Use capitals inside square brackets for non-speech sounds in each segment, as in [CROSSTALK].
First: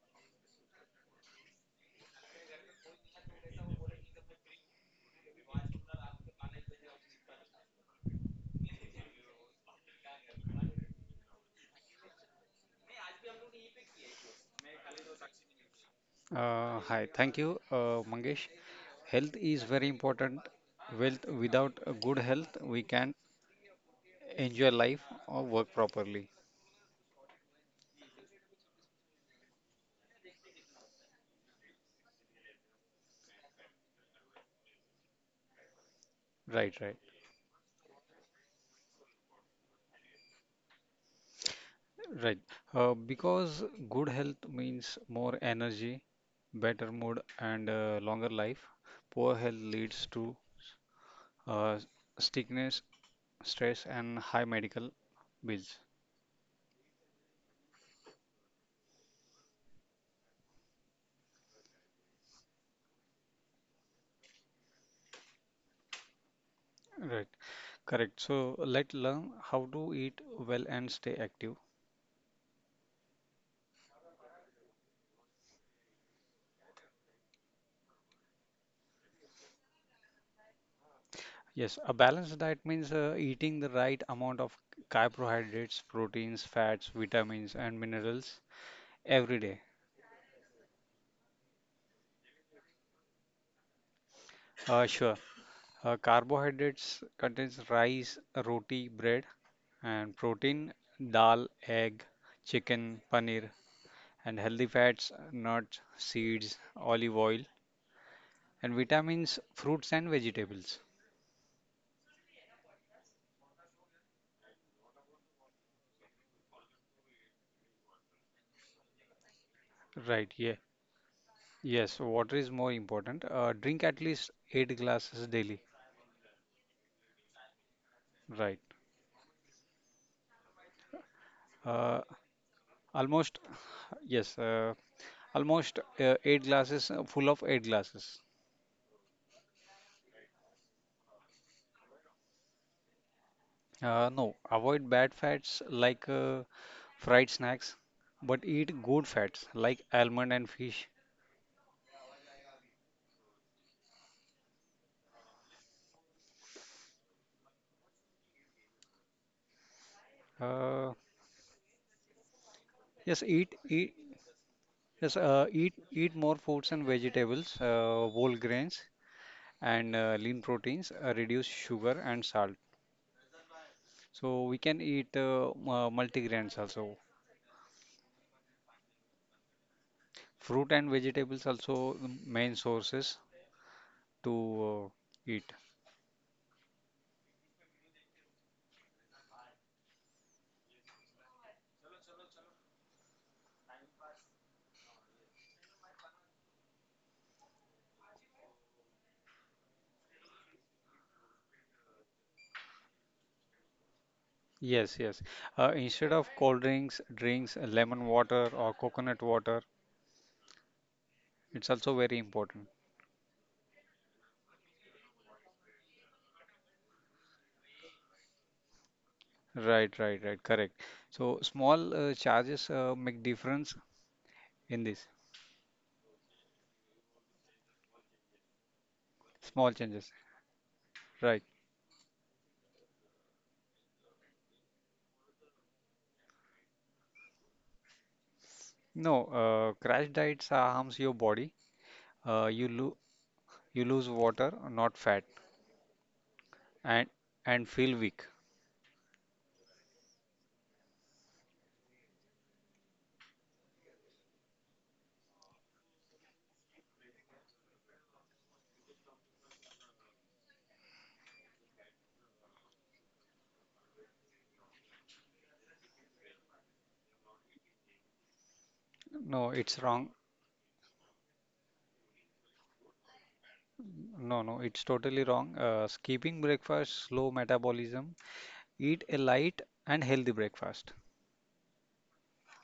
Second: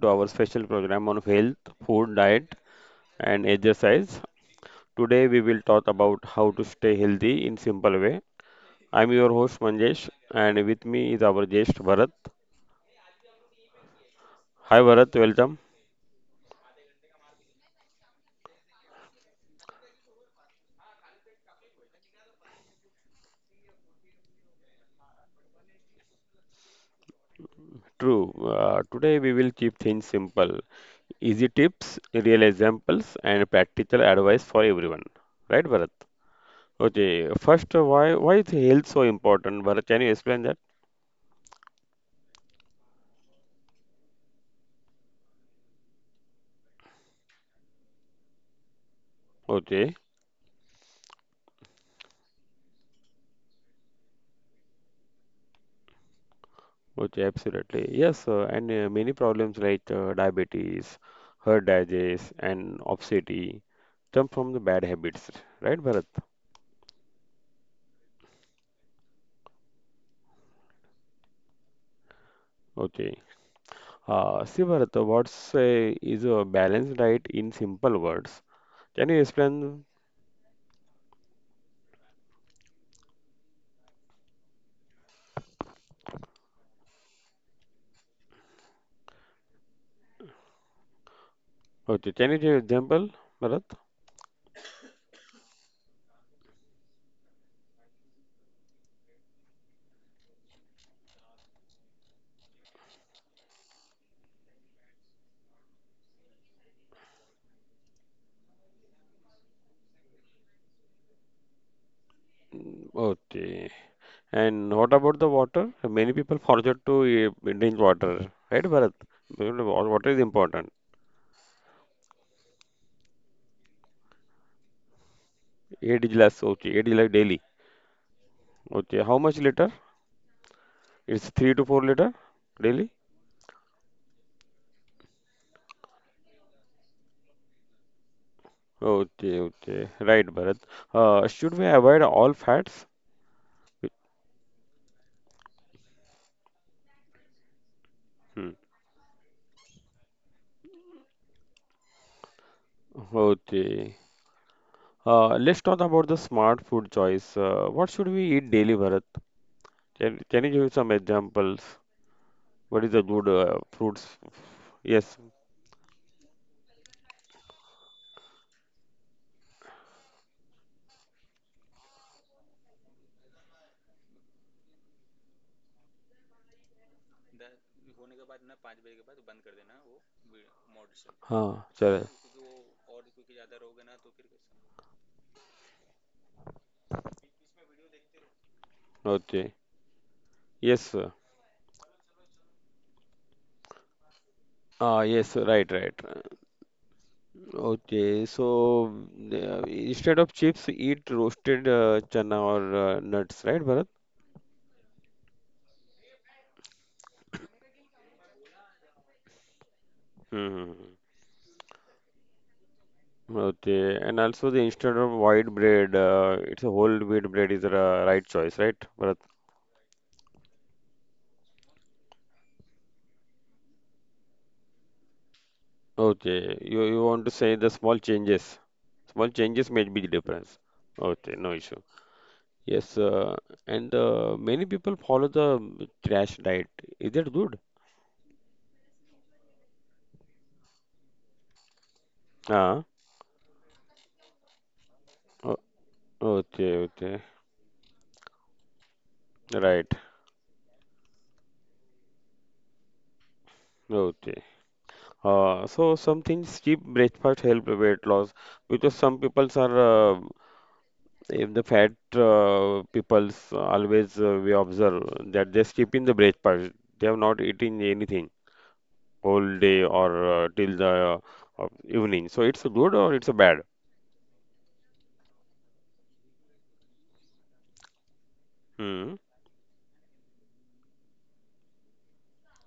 to our special program on health, food, diet and exercise. Today we will talk about how to stay healthy in simple way. I'm your host Manjesh and with me is our guest Bharat. Hi Bharat, welcome. Hi, thank you, Mangesh. Health is very important. Wealth without a good health, we can enjoy life or work properly. True, today we will keep things simple. Easy tips, real examples and practical advice for everyone. Right Bharat? Right, right, Okay, first why is health so important? Bharat, can you explain that? right. Because good health means more energy, better mood, and longer life. Poor health Okay. leads to uh, sickness, stress, and high medical bills. Which absolutely yes, and many problems like diabetes, heart disease, and obesity come from the bad habits, right, Bharat? Right, correct. So let's learn how to eat well and stay active. Okay. See, Bharat, what's is a balanced diet in simple words? Can you explain? Yes, a balance diet means eating the right amount of carbohydrates, proteins, fats, vitamins, and minerals every day. Okay, can you give example, Bharat? Sure. Carbohydrates contains rice, roti, bread, and protein, dal, egg, chicken, paneer, and healthy fats, nuts, seeds, olive oil, and vitamins, fruits, and vegetables. Okay. And what about the water? Many people forget to drink water, right, Bharat? Water is Right. Yeah. important. Yes. Water is more important. Drink at least 8 glasses daily. Eight glass, okay, eight glass daily. Right. Okay, how much liter? It's three to four Uh, liter daily? almost Yes, almost 8 glasses, full of 8 glasses. Okay, okay. Right, Bharat. Should we avoid all fats? No, avoid bad fats like fried snacks, but Hmm. eat good fats like almond and fish. Okay. Let's talk about the smart food choice. What should we eat daily, Bharat? Can you give some Uh, examples? What is the good yes, eat, eat, fruits? Yes. yes, eat more fruits and vegetables, whole grains and lean proteins. Reduce sugar and salt. So we can eat multigrains also. Fruit and vegetables हाँ चले. also the main sources to eat. Okay, yes sir. Ah, yes, right, right. Okay, so instead of chips, eat roasted chana or nuts, right, Bharat? Yes, yes. Instead of cold drinks, drinks lemon water or coconut water. Hmm. It's also very important. Okay, and also the instead of white bread, it's a whole wheat bread is the right choice, right, Bharat? Right, right, right. Correct. So small charges make difference in this. Okay, you want to say the small Small changes make changes. big difference. Okay, Right. no issue. Yes, and many people follow the trash diet. Is that good? No, crash diets harms your body. Uh, you Ah, lo you lose water, not fat, o- okay, and okay, and feel weak. right, okay. So some things cheap breakfast help weight loss because some peoples are uh, if the fat peoples always we observe that they skip in the breakfast. They have not eaten anything No, whole it's day or wrong. Till the evening. So it's a good or it's a bad. No, no, it's totally wrong. Skipping breakfast, slow metabolism. Eat Hmm. a light and healthy breakfast.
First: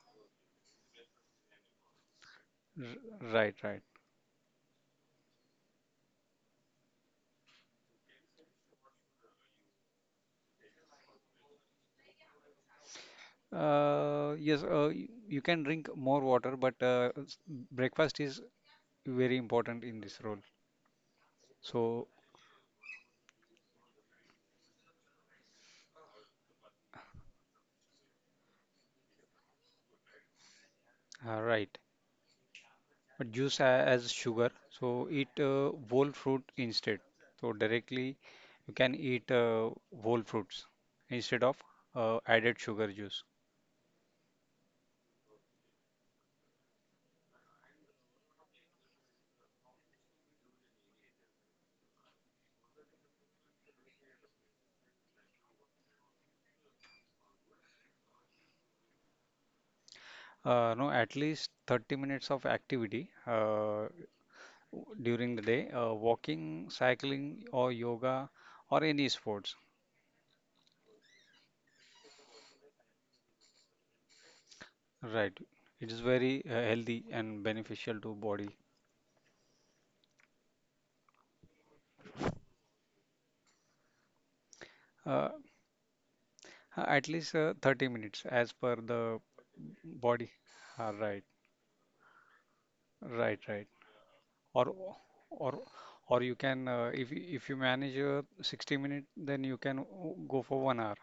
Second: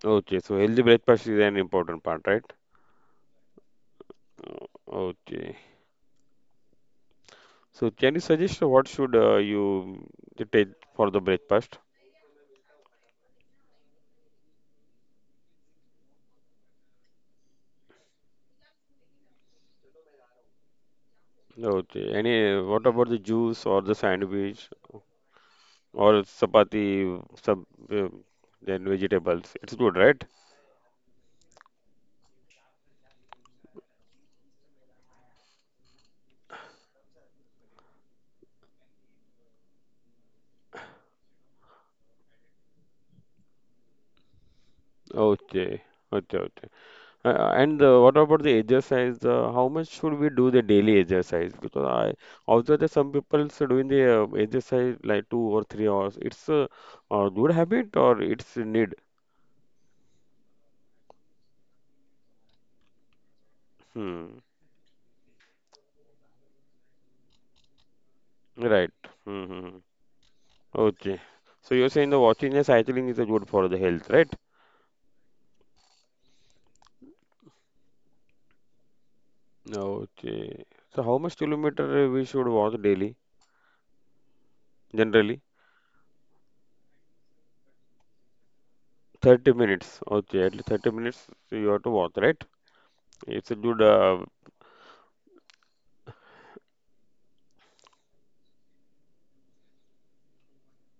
Okay, so healthy breakfast is an important part, right? R Right, right. Uh, Okay. So can you suggest what should you take for the breakfast? Yes, you can drink more water, but breakfast is very important in this role. So, Okay. Any what about the juice or the sandwich? Or chapati, some uh, then vegetables. It's good, right? Right. But juice as sugar, so eat whole fruit instead. So directly you can eat whole fruits instead of added sugar juice. Okay, okay, okay. And what about the exercise? How much should we do the daily exercise? Because I also there some people doing the exercise like 2 or 3 hours. It's a good habit or it's a need? No, at least 30 minutes of activity Hmm. During the day, walking, cycling, or yoga, or Right. any sports. Mm-hmm. Okay. So you're saying the watching and cycling is good for the health, right? Right. It is very healthy and beneficial to body. Okay. So how much kilometer we should walk daily, Uh, generally? At least 30 minutes as per the 30 minutes. body. Okay, at least 30 Right. minutes you have to watch, right? Right, It's right. a good Or or or you can if you manage 60 minutes, then you can go for 1 hour.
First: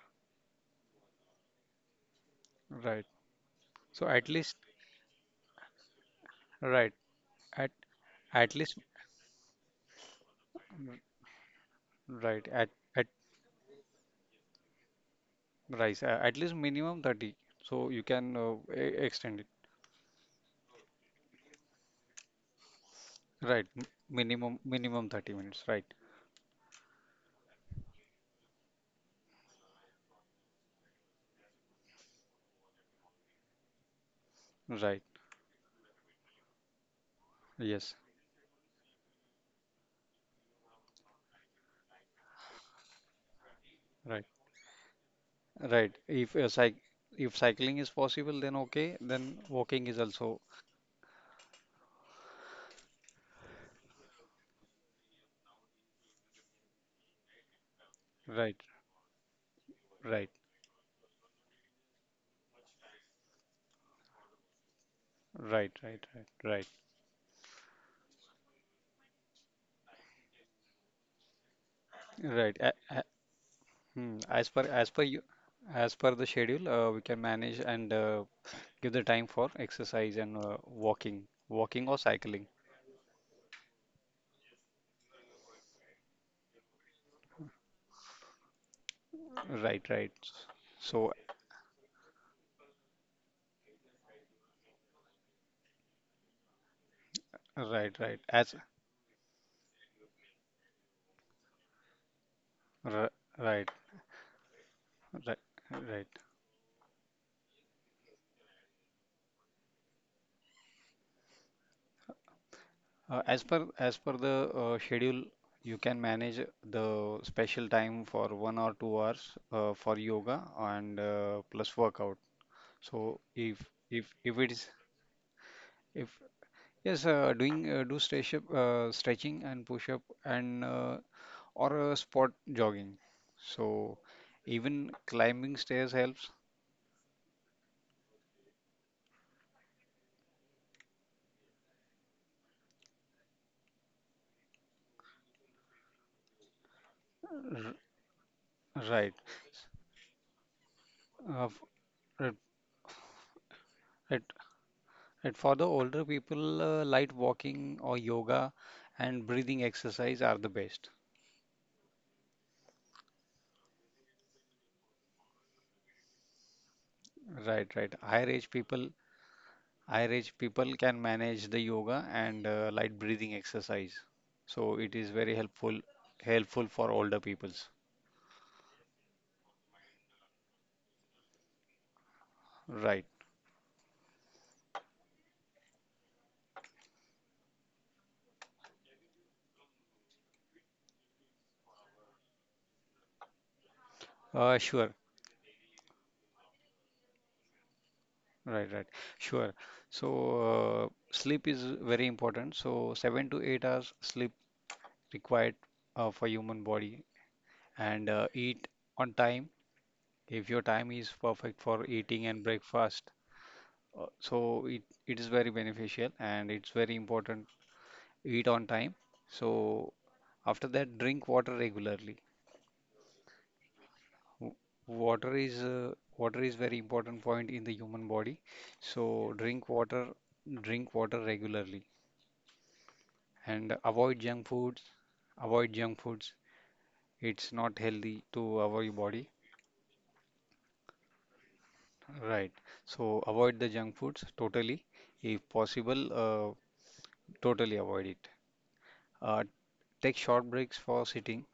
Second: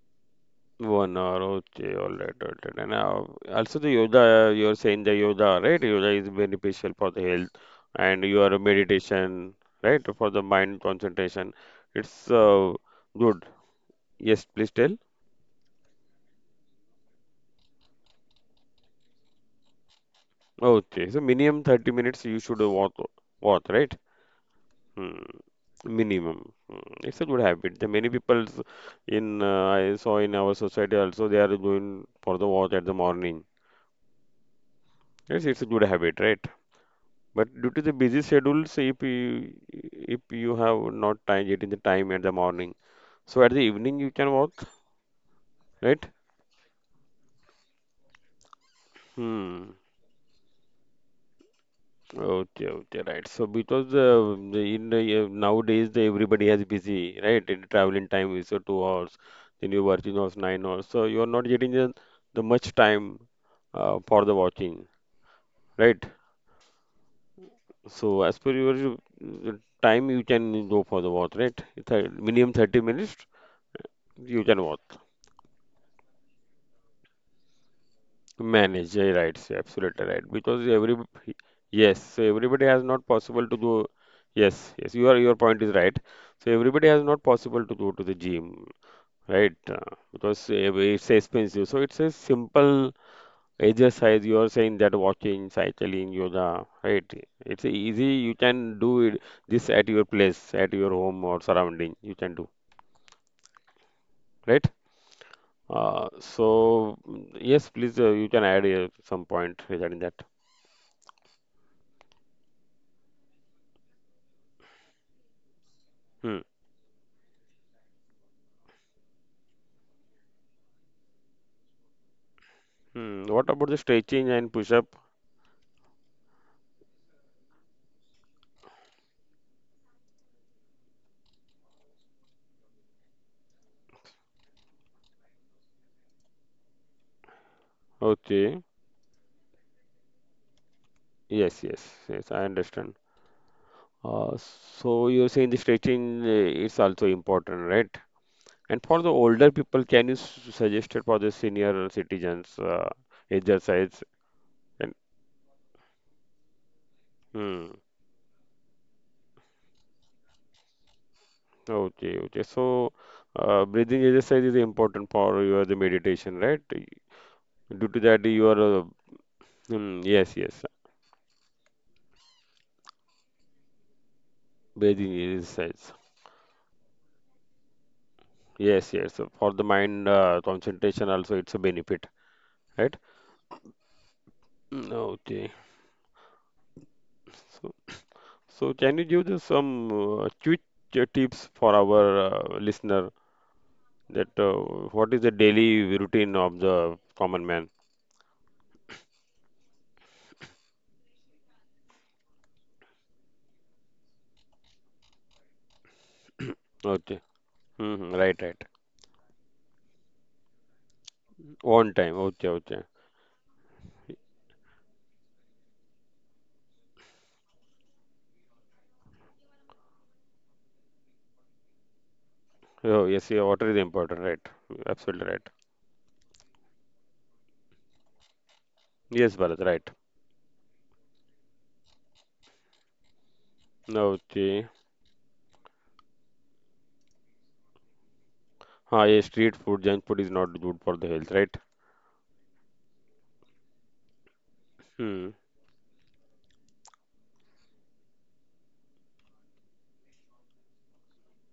1 hour. Okay, all right, all right. And Right. Also the So at yoga, least you're saying the yoga, right? Yoga is beneficial right for the health at and at your least meditation, right? For the mind concentration. It's right at uh, at good. Yes, please tell. right at least minimum 30. So you can extend it. Okay, so minimum 30 minutes you should walk, Right. walk, M- right? Minimum minimum Hmm. 30 minutes. Right. Minimum. Mm, it's a good habit. The many people in I saw in our society also they are going for the walk at the morning. Right. Yes, it's a good habit, right? But due to the Yes. busy schedules, if you have not time getting the time at the morning, so at the evening you Right. can walk, Right. right? If cycling is possible, then okay. Then Hmm. walking is also Okay, okay, right. So because nowadays the everybody has busy, right? And traveling time is right, 2 hours, then you're working right, hours 9 hours. So you're not getting the much time for the watching, right, right? right, right, So as per your time, you can go for the watch, right? It's a right, minimum right. 30 minutes you can As watch. per you, as per the schedule, we can manage, and give Manage, the yeah, time right, for so absolutely exercise right. and Because every, walking or yes, so cycling. everybody has not possible to go. Yes, yes, your point is right. So everybody has not possible to go to the gym, right? Right, Uh, right. because ev- So it's expensive. So it's a simple exercise. You are saying that walking, cycling, yoga, right? It's right, easy. right. You As can do it this at your place, at your home or surrounding. You can do, r Right, right? right, right. So mm, yes, please, you can add some point regarding that. As per the schedule, you can manage Hmm. the special time for 1 or 2 hours for yoga and plus workout. So Hmm. What about the stretching if it and is push-up? if yes, doing do stretch up, stretching and push up, and or spot jogging. So even climbing stairs helps. Okay. Yes, yes, yes. I understand. Uh, so you're saying the stretching is also important, R right? And for the Right. older people, can you suggest it for the Uh, f- senior citizens exercise? right. And And for the older people, light hmm. walking or yoga and breathing exercise are the best. Okay, okay. So breathing exercise is important for your the meditation, right? Due Right, right. to that, Higher age yes, yes. people can manage the yoga and light breathing exercise. So it is Breathing very exercise. helpful for older peoples. Yes, yes. For the mind concentration also, it's a benefit, right? Right. Mm, okay. So, so can you give us some quick tips for our listener that Sure. what is the daily routine of the common man? Right, right. Sure. So sleep is very important. So 7 to 8 hours sleep required for human body, Okay. and Hmm. Right, right. eat on time if your time is perfect for On time. eating Okay, and okay. breakfast, so it is very beneficial, and it's very important eat on time. So after that drink water regularly. Oh, yes, yeah, water is important, right. W- Absolutely water right. is uh, Water is very important point in the human body, Yes, so Bharat, right. Drink water regularly, and Okay. Avoid junk foods. It's not healthy to our Ah, yeah, body. street food, junk food is not good for the health, right? Right. So avoid the junk foods totally, Hmm. if possible. Totally avoid it. uh, Take short breaks for sitting.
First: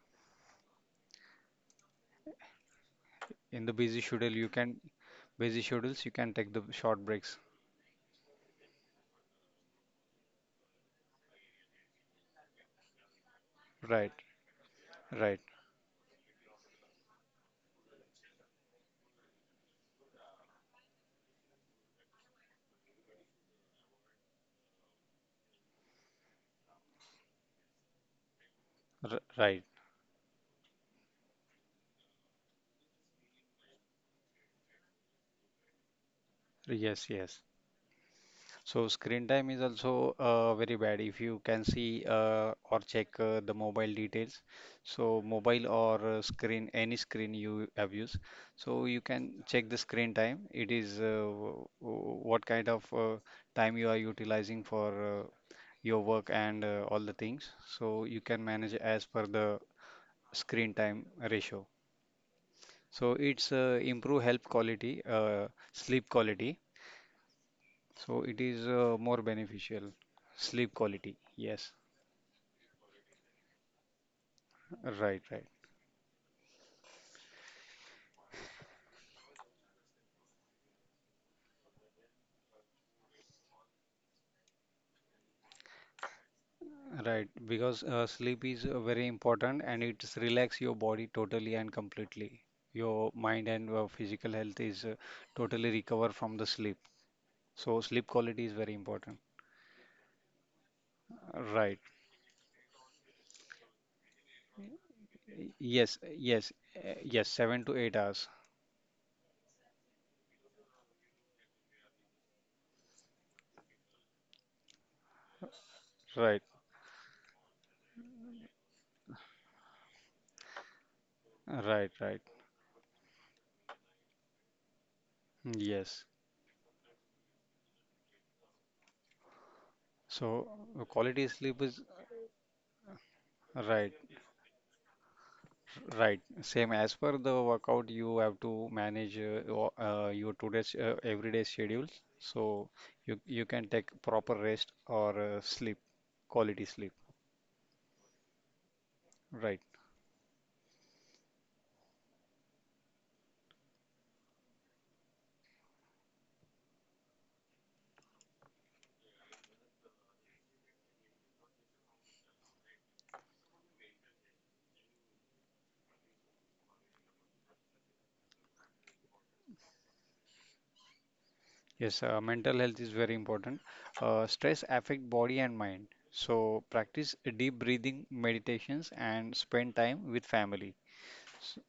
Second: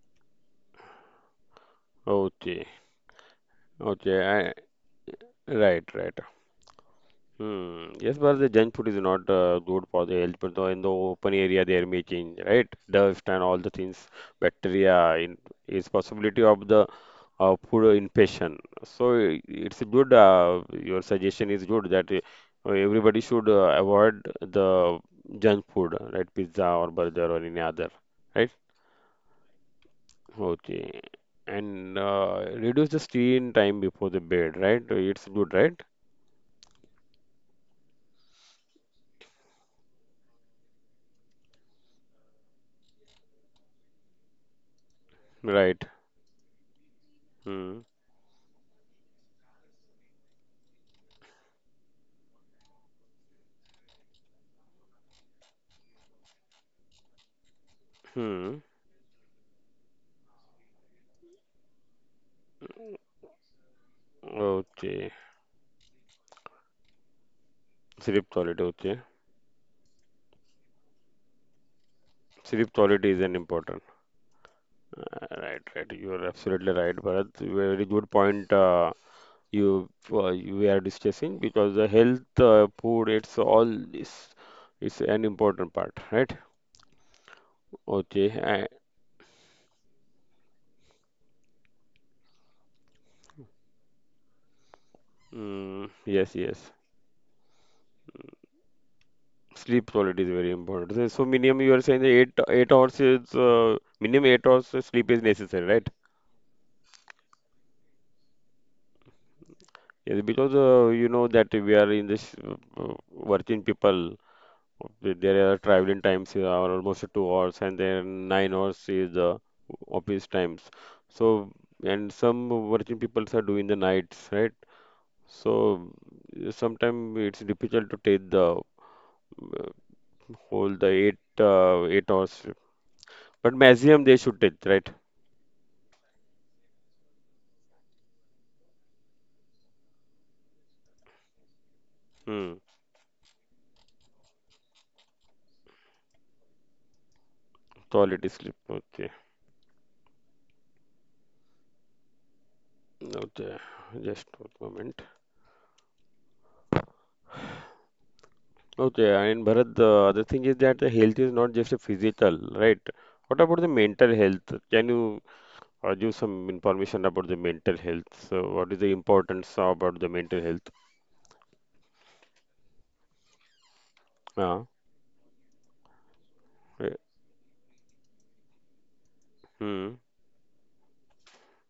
Okay. in the busy schedule you Okay. can busy Right, schedules you right. can take the short breaks. Hmm. Yes, but the junk food is not good for the health. But though in the open area, there may change, right? Dust and all the things, Right, bacteria, in, right, is possibility of the food infection. So it's good. Your suggestion is good that everybody should avoid the junk food, right? Pizza or burger or any other, right? Right. Okay. And reduce the screen time before the bed, right? It's good, right? Yes, yes. So screen time is also very bad if you can see or check the mobile details. So mobile Right. or screen, any screen you Hmm. abuse. So you can check the screen time. It is what kind of time you are utilizing for your work and all the things. So you can Hmm. manage as per the screen time ratio. So it's improve health quality, Okay. Sleep quality, so Sleep it quality, is okay. More beneficial. Sleep quality. Yes, Sleep quality is an important. right, right, Right, right. You are absolutely right, Bharat. Very good point. You We are discussing because the health, food, it's all this is an important part, right? right. Because Okay. sleep is I, very important, and it relax your body totally and completely. Your mind and physical health is totally recover from the yes, sleep. yes. So sleep quality is very important. Sleep quality is very important. So minimum Right. you are saying the 8 8 hours is minimum 8 hours of sleep is necessary, right? Yes, yes, yes. 7 to 8 hours. Yes, because you know that we are in this working people. There are traveling times Right, are almost 2 hours, and then 9 hours is the office times. So, right, and right. some working people are doing the nights, right? So, Yes. sometimes it's difficult to take the uh, So whole the eight quality sleep is uh, 8 hours, but right. maximum they should take, right? Right. Same as per the workout, you have to manage your today's everyday schedules. Hmm. So you can take proper rest or sleep, quality sleep. Quality sleep. Okay. Right. Okay. Just one moment. Okay, and Bharat, the other thing is that the health is not just a physical, right? What about the mental health? Can you give some information about the mental health. So, what is the importance about the mental health? Yes. Mental health is very important. Uh, Stress affect body and mind. So right. practice deep breathing meditations and spend Hmm. time with family. S-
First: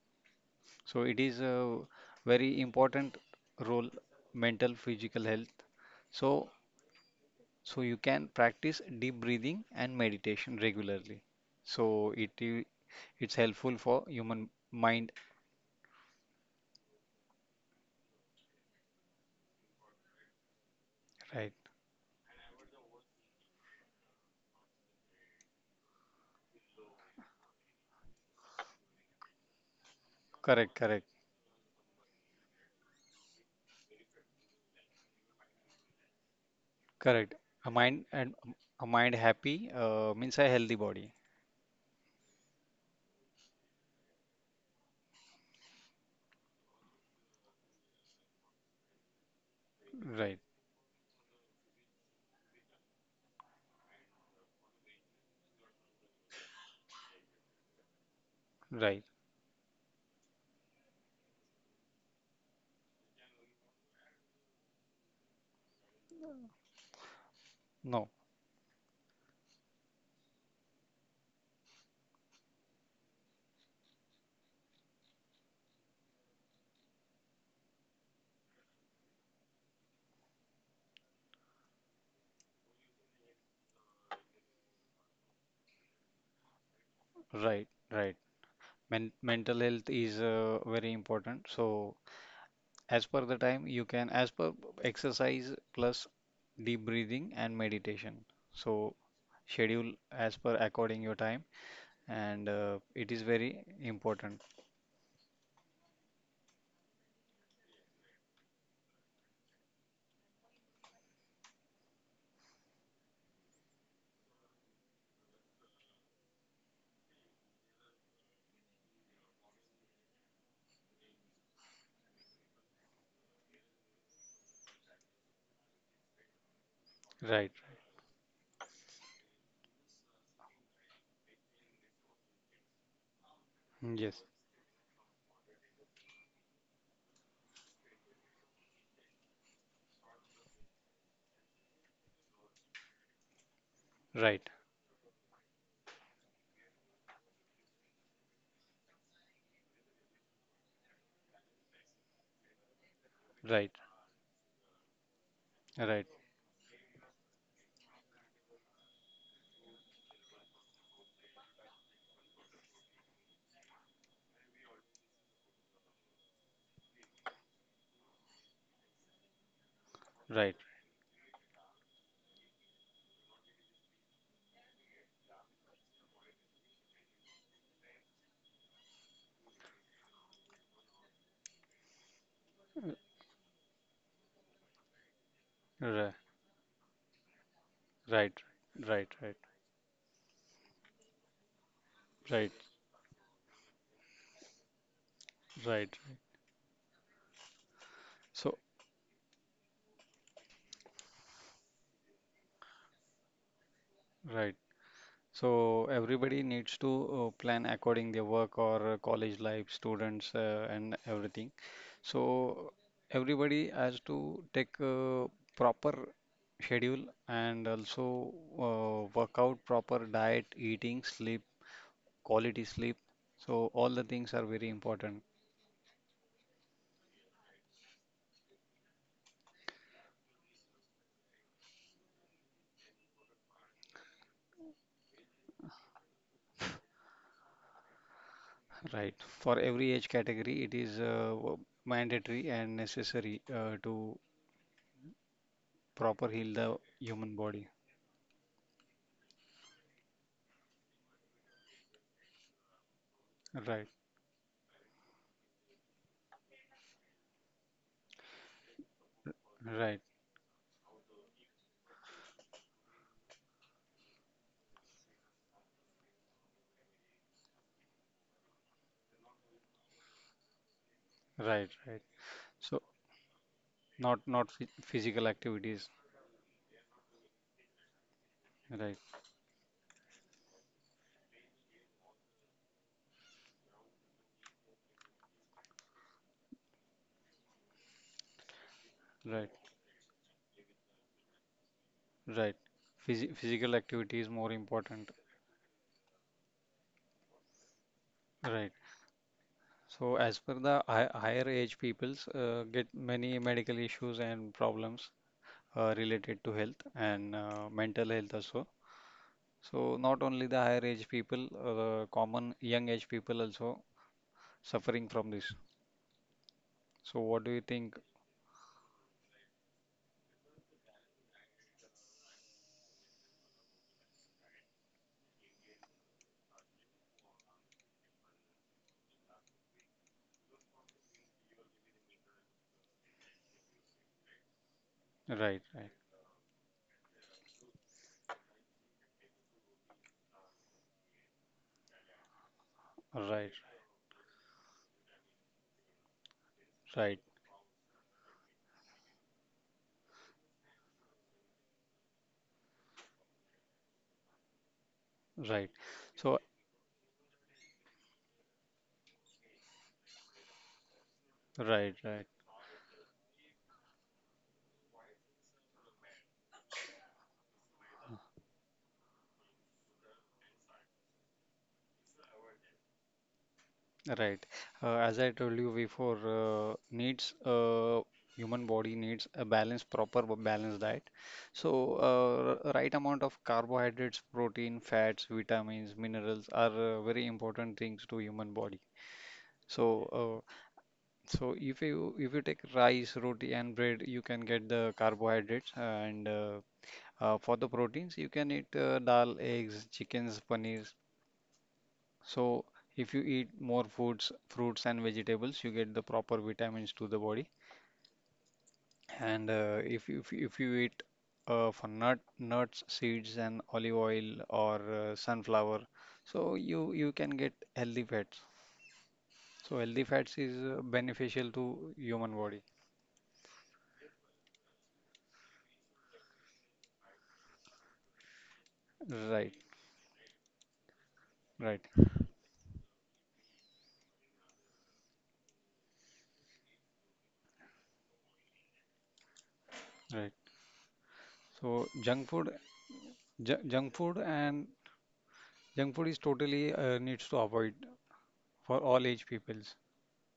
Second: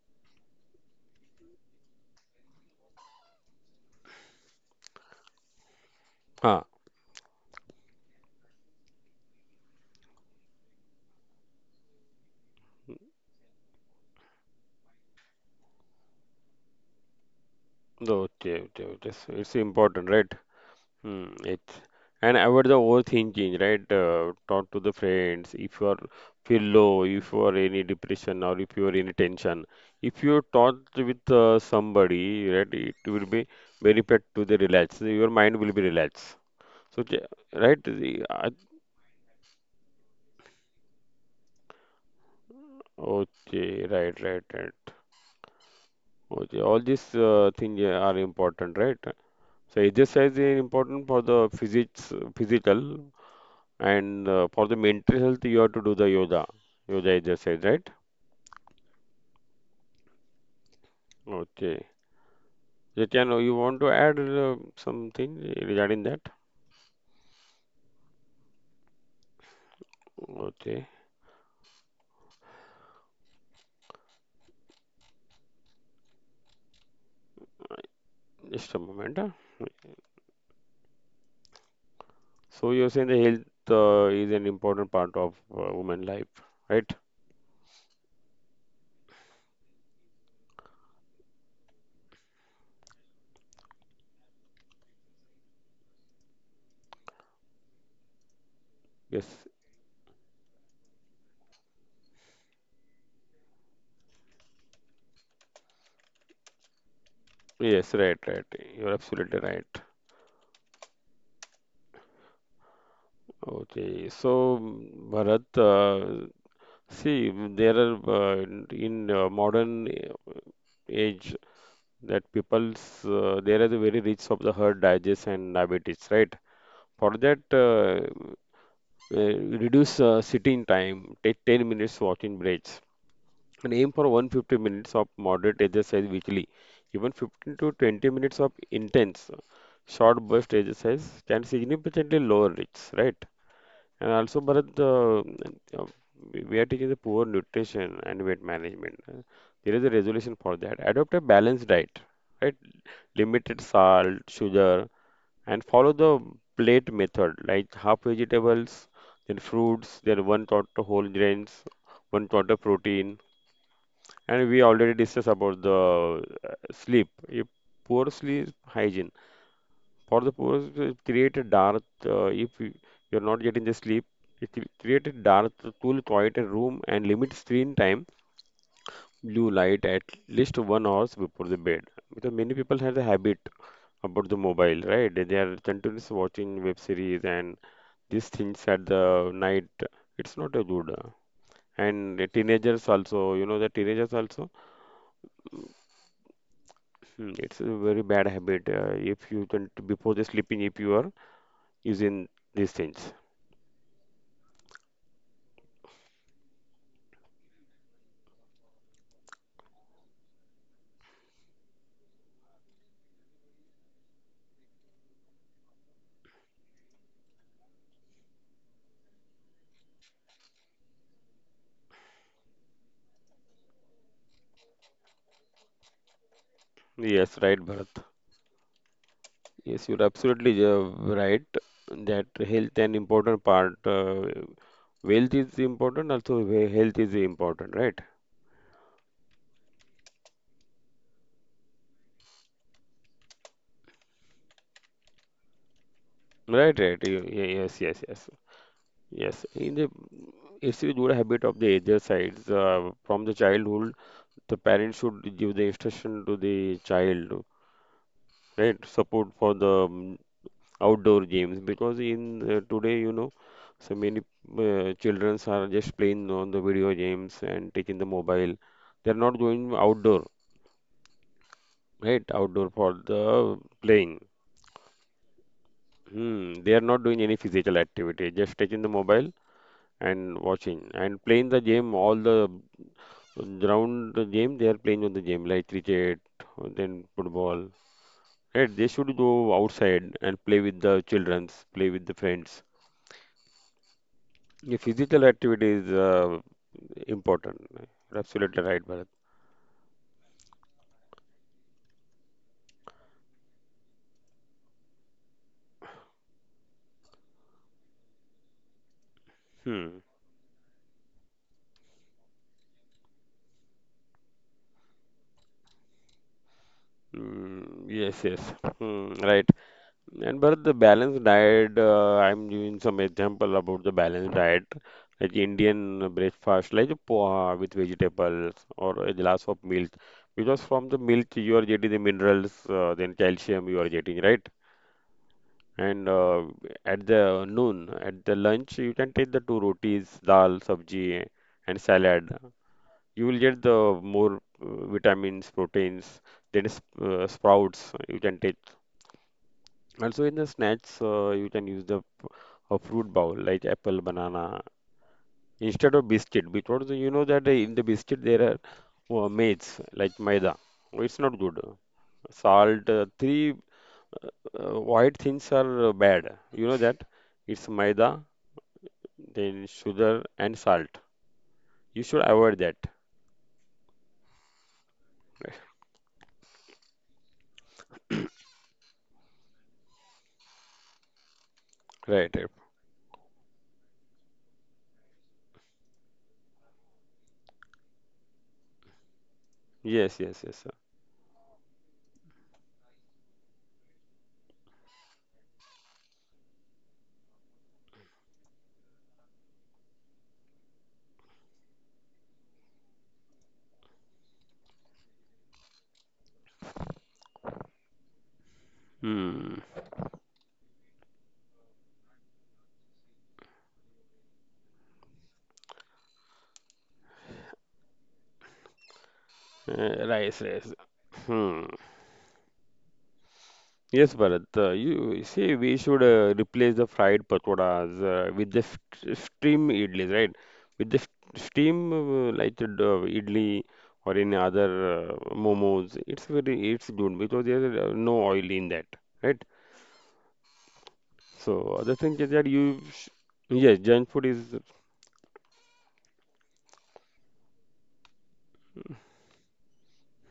So it is a very important role, mental, physical health. So Ah, so you can practice deep breathing and meditation regularly, so it i- it's helpful for human mind. no, okay, okay, okay. So it's important, right? Hmm. Right. It's and about the overthinking, right? Talk to the friends. If you are feel low, if you are any depression or if you are any tension, if you Correct, talk correct, with somebody, right, it will be benefit to the relax. Your mind will be relaxed. So, j- correct. A right? mind, and the- I- a mind happy means a healthy body. Okay, right, right, right. Okay, all these things are important, right? So exercise Right, is important for the physics, physical, and for the mental health, you have to do the yoga, yoga exercise, right? right. Okay. Jatian, you want to add something regarding that? No, Okay, just a moment. Huh? So you're saying the health is an important part of woman life, right? right, right. Mental health is very important. So as per the time you can, as per, exercise plus deep breathing and meditation, so Yes, schedule as per according your time, and it is very important. yes, right, right. You're absolutely right. Okay, so mm, Bharat, see, mm, there are in, modern age that people's there is a very risk of the heart digest and diabetes, right? For that, Right. Uh, reduce sitting time, take 10 minutes walking breaks, and aim for Yes, 150 minutes of moderate exercise weekly. Even 15 to 20 minutes of intense, short burst exercise can significantly lower risks, right? And also, right, Bharat, we are taking the poor nutrition and weight management. There is a resolution for that. Adopt a balanced diet, right? Limited right, salt, sugar, and follow right, the plate method, like half vegetables, then fruits, then one quarter whole grains, one quarter protein. And we already discussed about the sleep, a poor sleep hygiene. For the right, right, poor, it create a dark, if you- you're not getting the sleep, it will create a dark, cool, quiet room and limit screen time, blue light at least 1 hours before the bed. Because many people have the habit about the mobile, right? They are continuously right, watching web series and these right, things at right, the night. It's not a good. And the right, teenagers also, you know, the teenagers also, right. hmm, it's a very bad So habit. If you can, before the sleeping, if you are using these things. right. So everybody needs to plan according their work, or college life students, and everything. So everybody has to take a proper schedule, and also work out proper diet, eating sleep, quality sleep. So all the things are very important, Yes, right, Bharat. Yes, you're absolutely right that health an important part. Wealth is important, also health is important, right? right? For every age category, it is mandatory and necessary to proper heal the Right, right. y- human y- body. Yes, yes, yes. Yes, in the It's a good habit of the either sides from the Right, childhood. The parents should give the instruction to the child, right? Support for the right, outdoor games because in today so many children are just playing on the video games and taking the mobile, they are not going outdoor, right, right. right? Outdoor So for the not playing. not phy- physical activities. Hmm, they are not doing any physical activity, just taking the Right, mobile and watching and playing the game all the ground game, they are playing on the game like cricket, then football, right? They should go right, outside and play with the childrens, play with the right. friends. Physical activity is more Yeah, important. physical activity activities important. You're absolutely Right. right, Bharat. So as per the hi higher age peoples get many medical issues and problems related to health and mental health also. So Hmm. not only the higher age people, the common young age people also suffering from this. So what do you Mm, think? yes, yes. Hmm, right. And Bharat, the balanced diet, I'm giving some example about the balanced diet, like Indian breakfast, like poha with vegetables or a glass of milk. Because from the milk you are getting the minerals, then calcium you are getting, right? Right, And right, at the noon, at the lunch, you can take the two rotis, dal, sabji, and salad. You will get right, the more vitamins, proteins, then is- right, sprouts you can take. Also in the snacks, you can use a fruit bowl like apple, banana right. instead of biscuit So because you know that in the biscuit there are maids like maida. It's not good. right, right, Salt, three white things are bad. You know that it's maida, then sugar and salt. You should avoid that. right. As I [LAUGHS] told you before, needs human body needs a balanced, proper balanced diet. So Right, right. R- right amount of carbohydrates, protein, fats, vitamins, minerals are very important things to human body. So Yes, uh, yes, yes, sir. So if you take rice, roti, and bread, you can get the carbohydrates, and for the proteins, you can eat dal, eggs, chickens, paneers. So if you eat more foods, fruits and vegetables, you get the proper vitamins to the body. And Hmm. If you eat for nut nuts, seeds, and olive oil or sunflower, so you can get healthy fats. So healthy fats rice, is rice. Beneficial Hmm. to human body. Yes, Bharat. You see, we should replace the fried pakoras with the st Right, steam idlis, right? With the st right, steam like idli or any other momos. It's good because there's no oil in that, right? right. So So other junk thing is food, that you sh ju- junk yes, food junk food and is junk food is totally needs to avoid for all age peoples.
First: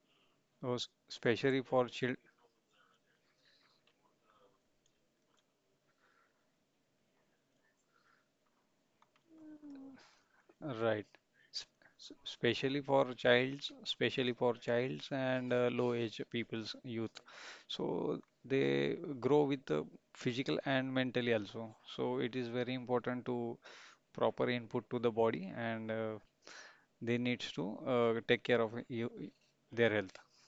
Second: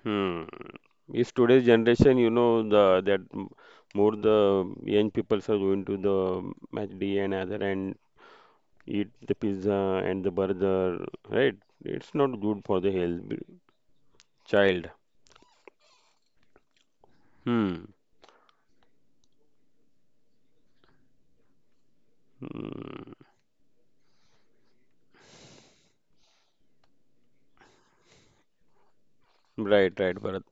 hmm. So If especially today's for child, generation, you know the that more the young people are going to the MACD and other and eat the pizza and the right? burger, right? S- It's not good for the Especially for child. childs and low age people's youth. Hmm. So they grow with the physical and mentally also. So it is very Hmm. important to proper input to the body, and they needs to take care of you, Right, their right, health. Bharat.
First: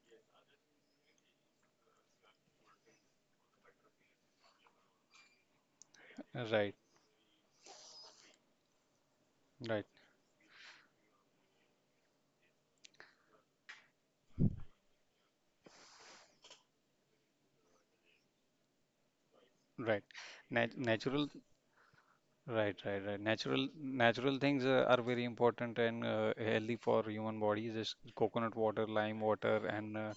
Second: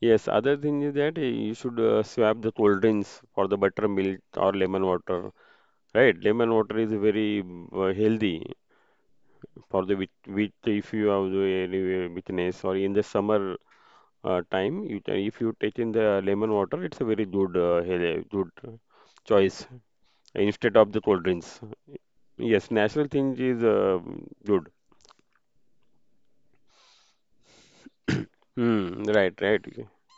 Yes, other thing is that you should swap the cold drinks for the buttermilk or lemon water. Right, lemon Right, water is very healthy for right. the wit wit if you have the any weakness or in the summer time, if you take in the lemon water, it's a very good health, good choice Right. Instead of the cold Natural. drinks. Yes, Right, right, national right. thing is Natural things good. Are very important and healthy for human body. Just [COUGHS] [CLEARS THROAT] coconut water, Hmm, lime right, water, right. and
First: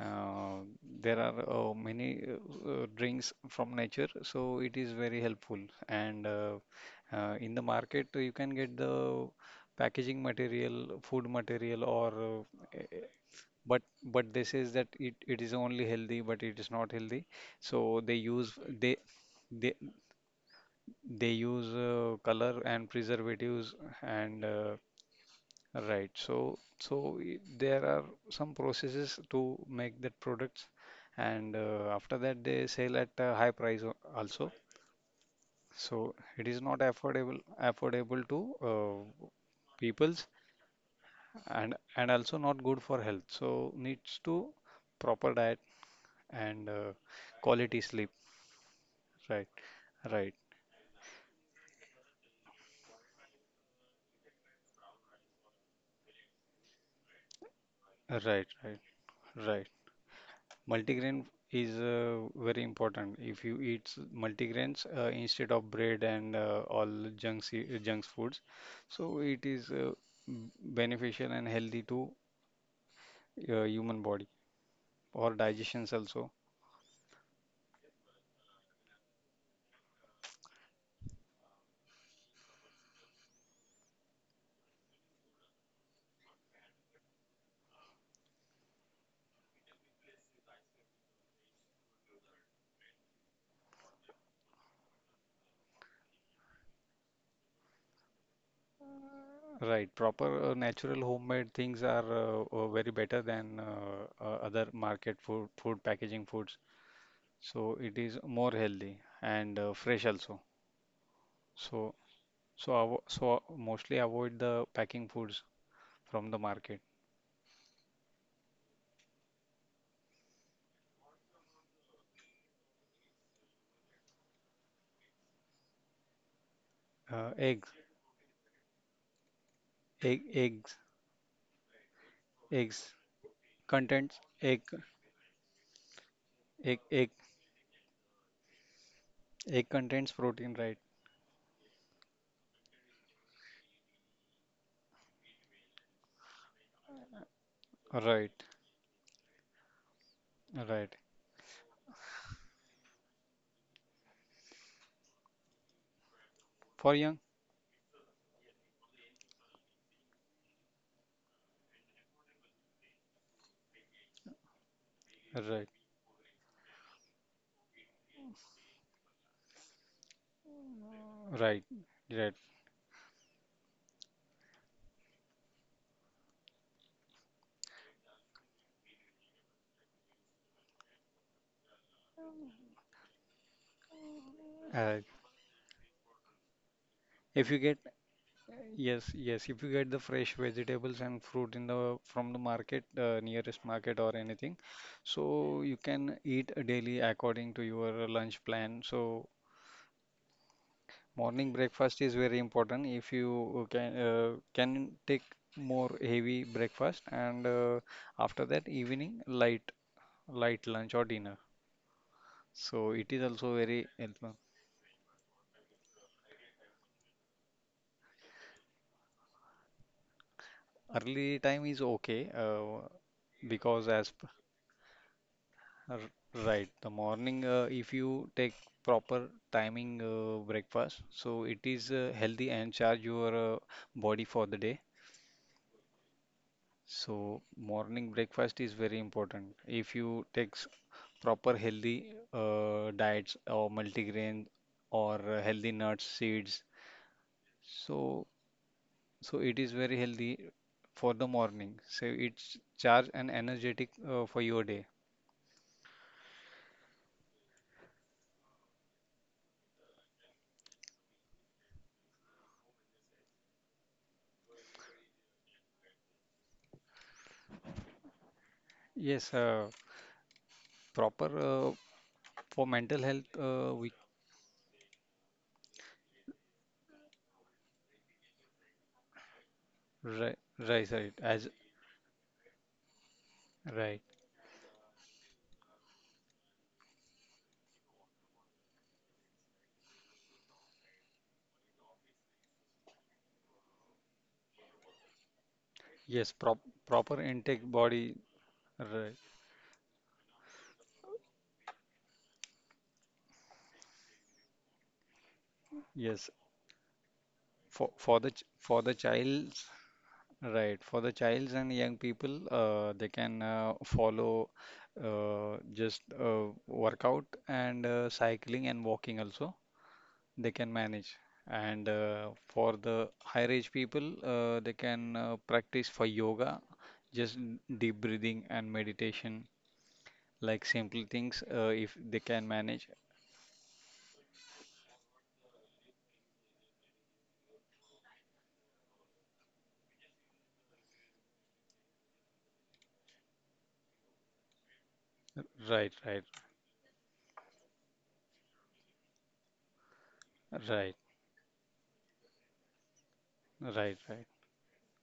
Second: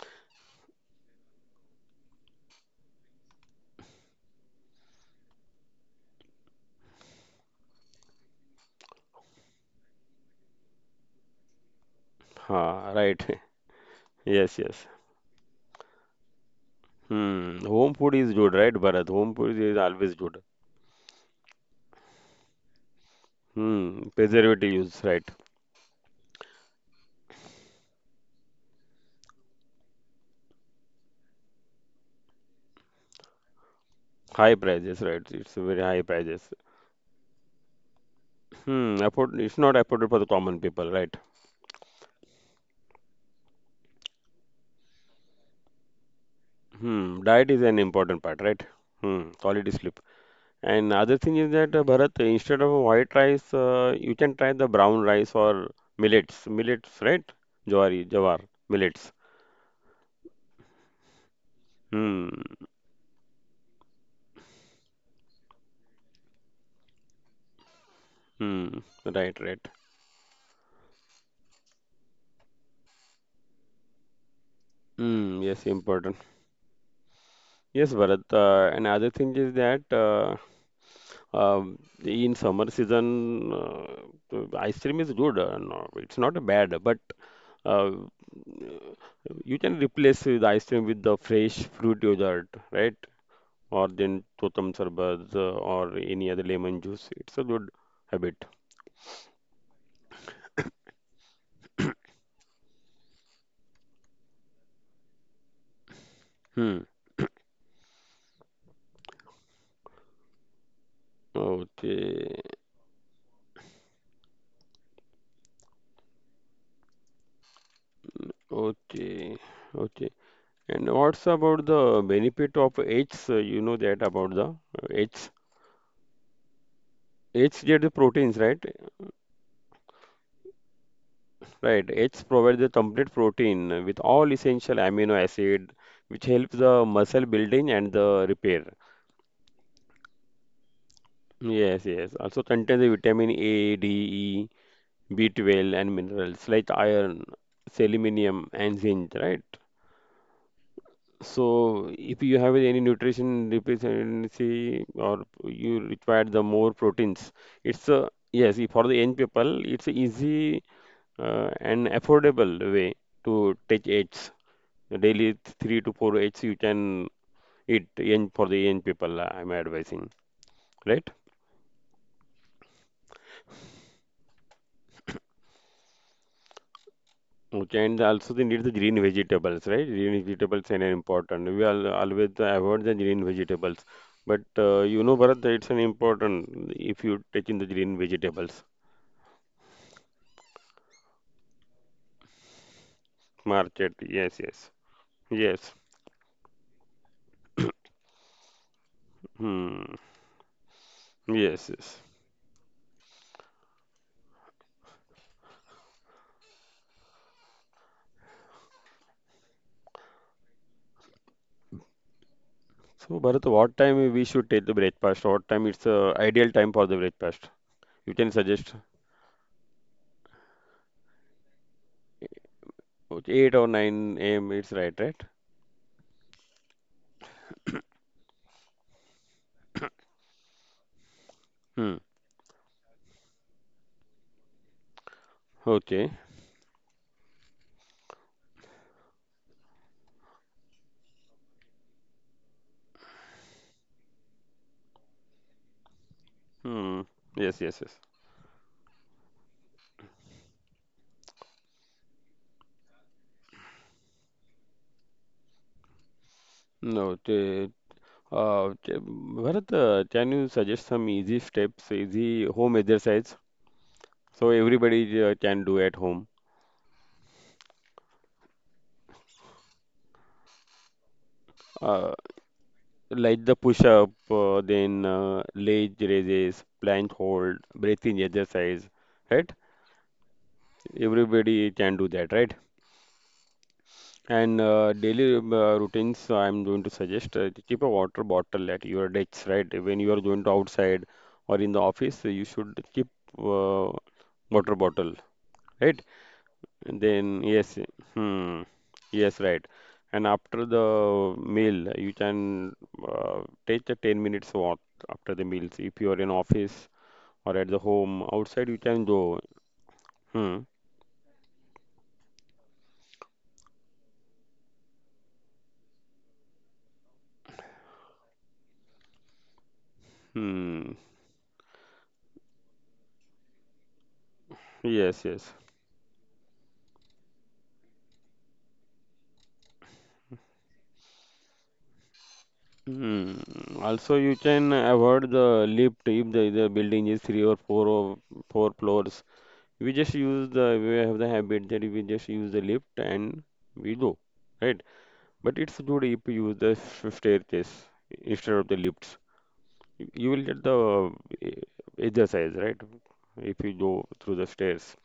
uh, there are many drinks from nature, so it is very helpful. And in the market, you can get the packaging material, food material, or eh, Ha, eh, right. but [LAUGHS] but this Yes, is yes. that it is only healthy, but it is not healthy. Hmm, home So food is good, right, Bharat? Home food they is always good. they use color and preservatives, Hmm, and preservative use, right. right. So there are some processes to make that products, and after that they sell at a high price also, High prices, right. It's very so high it prices. is not affordable to Hmm, uh, afford it's not affordable for peoples, the common people, right? and also not good for health, so needs to proper diet and Hmm, diet quality is an sleep. important part, right? Hmm, Right, quality sleep. right, And other thing is that Bharat, instead of white rice, you can try the brown rice or millets, right? Jawari, jawar, right, right, millets. right. Multigrain is Hmm. very important. If you eat multigrains instead of bread and all junk foods, Hmm. so it Right, is right. B- beneficial and healthy to human body or Hmm. Yes. digestions Important. also. Yes, Bharat. Another thing is that um in summer season, the ice cream is good. No, it's not bad, but uh, you can replace the ice cream with the fresh fruit yogurt, right? Or then totam sarbat or any other lemon juice. It's a good habit. Right, proper natural homemade things are very better than other market food, food packaging foods. Hmm. So it is more healthy and fresh also. So Okay. so mostly avoid the packing foods from the market. Okay. Okay. And what's about the benefit of eggs? Uh, you know that about the eggs. Uh, Eggs eggs, get the proteins, right? egg, eggs, Right. Eggs provide the eggs complete protein with contains all egg, essential amino acid, which helps egg, the egg, muscle building and the repair. Egg contains protein, right? Yes, yes. Also contains the vitamin A, D, E, B12, and minerals like iron, Right, selenium, and zinc, right? right. So, if you have any nutrition deficiency or you require the more For young, proteins, it's a yes, if for the young people, it's a easy and affordable way to take eggs. Daily right, three to four eggs you can eat young for the young people. Uh, I'm advising, right? right, right. Okay, and also they need the green vegetables, right? Green vegetables are important. We all always avoid the green vegetables, but Uh, you know, Bharat, that it's an important if you take if in you the get green vegetables. Yes, yes, if you get the fresh vegetables and fruit in the from the market, nearest Market, market or yes, anything, yes, so yes, you can eat daily according to your lunch plan. So hmm, morning yes, yes. breakfast is very important. If you can take more heavy breakfast, and after that evening light lunch or dinner. So it So, is Bharat, also what very time we helpful. should take the breakfast? What time it's ideal time for the breakfast? You can suggest Early time is okay, okay, eight or because nine a.m. It's right, right? r- right, the morning, if you take proper timing breakfast, so it is Hmm. Healthy and charge your body for the day. Okay. So morning breakfast is very important. If you take proper healthy diets or multigrain or healthy nuts, seeds, Hmm. Yes, yes, yes. so so it is very healthy for the morning. So it's charge and energetic for your day. No. Bharat, can you suggest some easy steps, easy home exercise, so everybody can do at home? Yes, proper, Uh, for mental health. like the push We up, then leg raises, plank hold, breathing exercise, right? Right, right, right, as Everybody can do that, right? right. And daily routines, I'm going to suggest to keep a water bottle at your desk, right? When you are going to outside or in the office, you should keep uh, water bottle, right? Yes, proper Then intake yes, body. hmm, Right. yes, right. And after the meal, you can take a 10 minutes walk after the meals. If you are in Yes, office or at the home, outside you for the can go. child. Hmm, Right. For the childs and young people, they can follow just workout and cycling and walking also. They can hmm, manage. And for the higher age people, they can yes, yes. practice for yoga, just deep breathing and meditation, like simple things if they can manage. Hmm. Also, you can avoid the lift if the building is three or four floors. We just use the we have the habit that we just use the lift and we go, right? But it's Right, good if right, you use the staircase instead of the lifts. You will get right, the eh, exercise, right? If you right, go right. through the stairs.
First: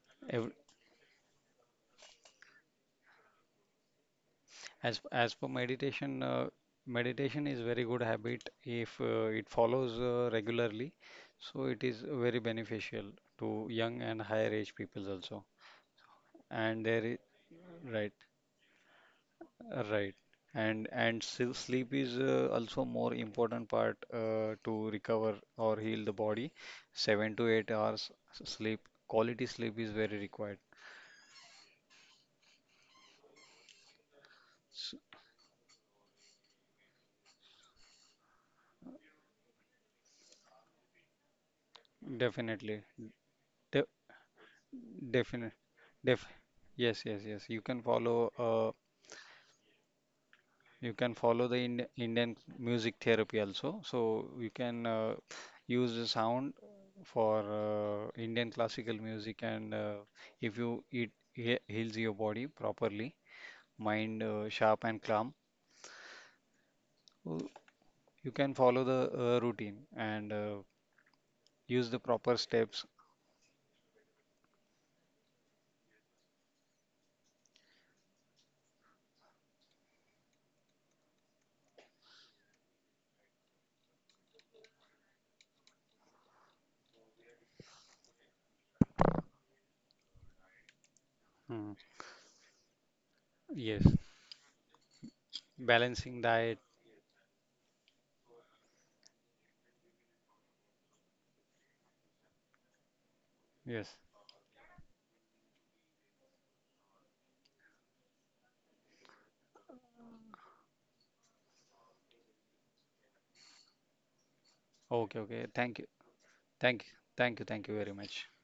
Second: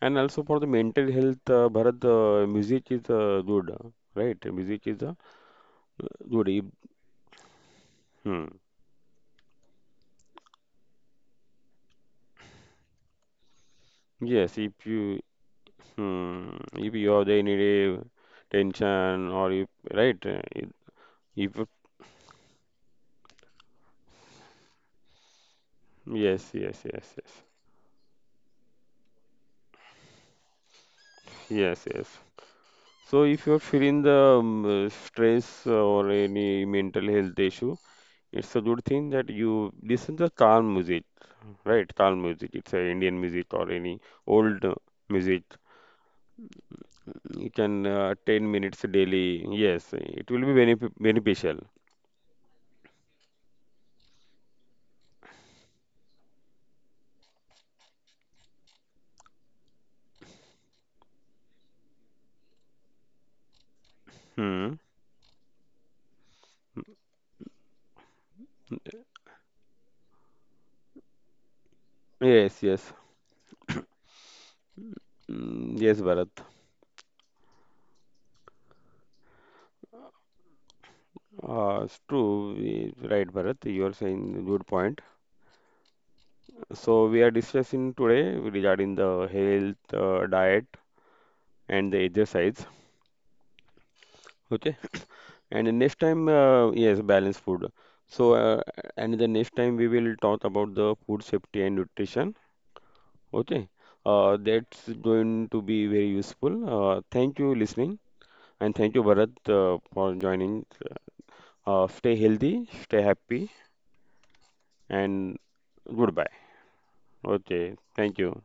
And also Ev for the mental health, Bharat, music is good, right? Music As is as for meditation, good. If, meditation is very good hmm. habit if it follows regularly. So it is very beneficial to young and higher Yes, if age people you also. hmm, And if there you is have the any day right, tension or if right. right, eh, if And if- sleep is also more important part to recover or heal the yes, body. yes, yes, Seven yes, to eight hours sleep, quality sleep is very required. yes, yes. So if you're feeling the S stress or any mental health issue, it's a good thing that you listen to calm music, right? Calm music. definitely, It's a Indian music or De any old definitely, music. def. Yes, yes, yes. You can 10 uh, minutes daily. Yes, it will be You benef can follow the beneficial. Indian music therapy also. So you can use the sound for Indian classical music, and if you it heals your body properly, mind sharp Hmm. and calm, uh, you can follow the routine and use the proper Yes, steps. yes. Mm, yes, Bharat. It's true. Right, Bharat. You are saying good point. So we are discussing today regarding the health, diet, Mm. and the exercise. Yes, Okay. And the next balancing time, diet. Yes, balanced food. So, and the next time we will talk about the food safety and nutrition. Okay, Yes. That's going to be very useful. Thank you listening, and thank you Bharat for joining. Stay healthy, stay happy, Okay. and Okay. Thank you. goodbye. Thank you. Thank you. Thank Okay, you very thank much. you.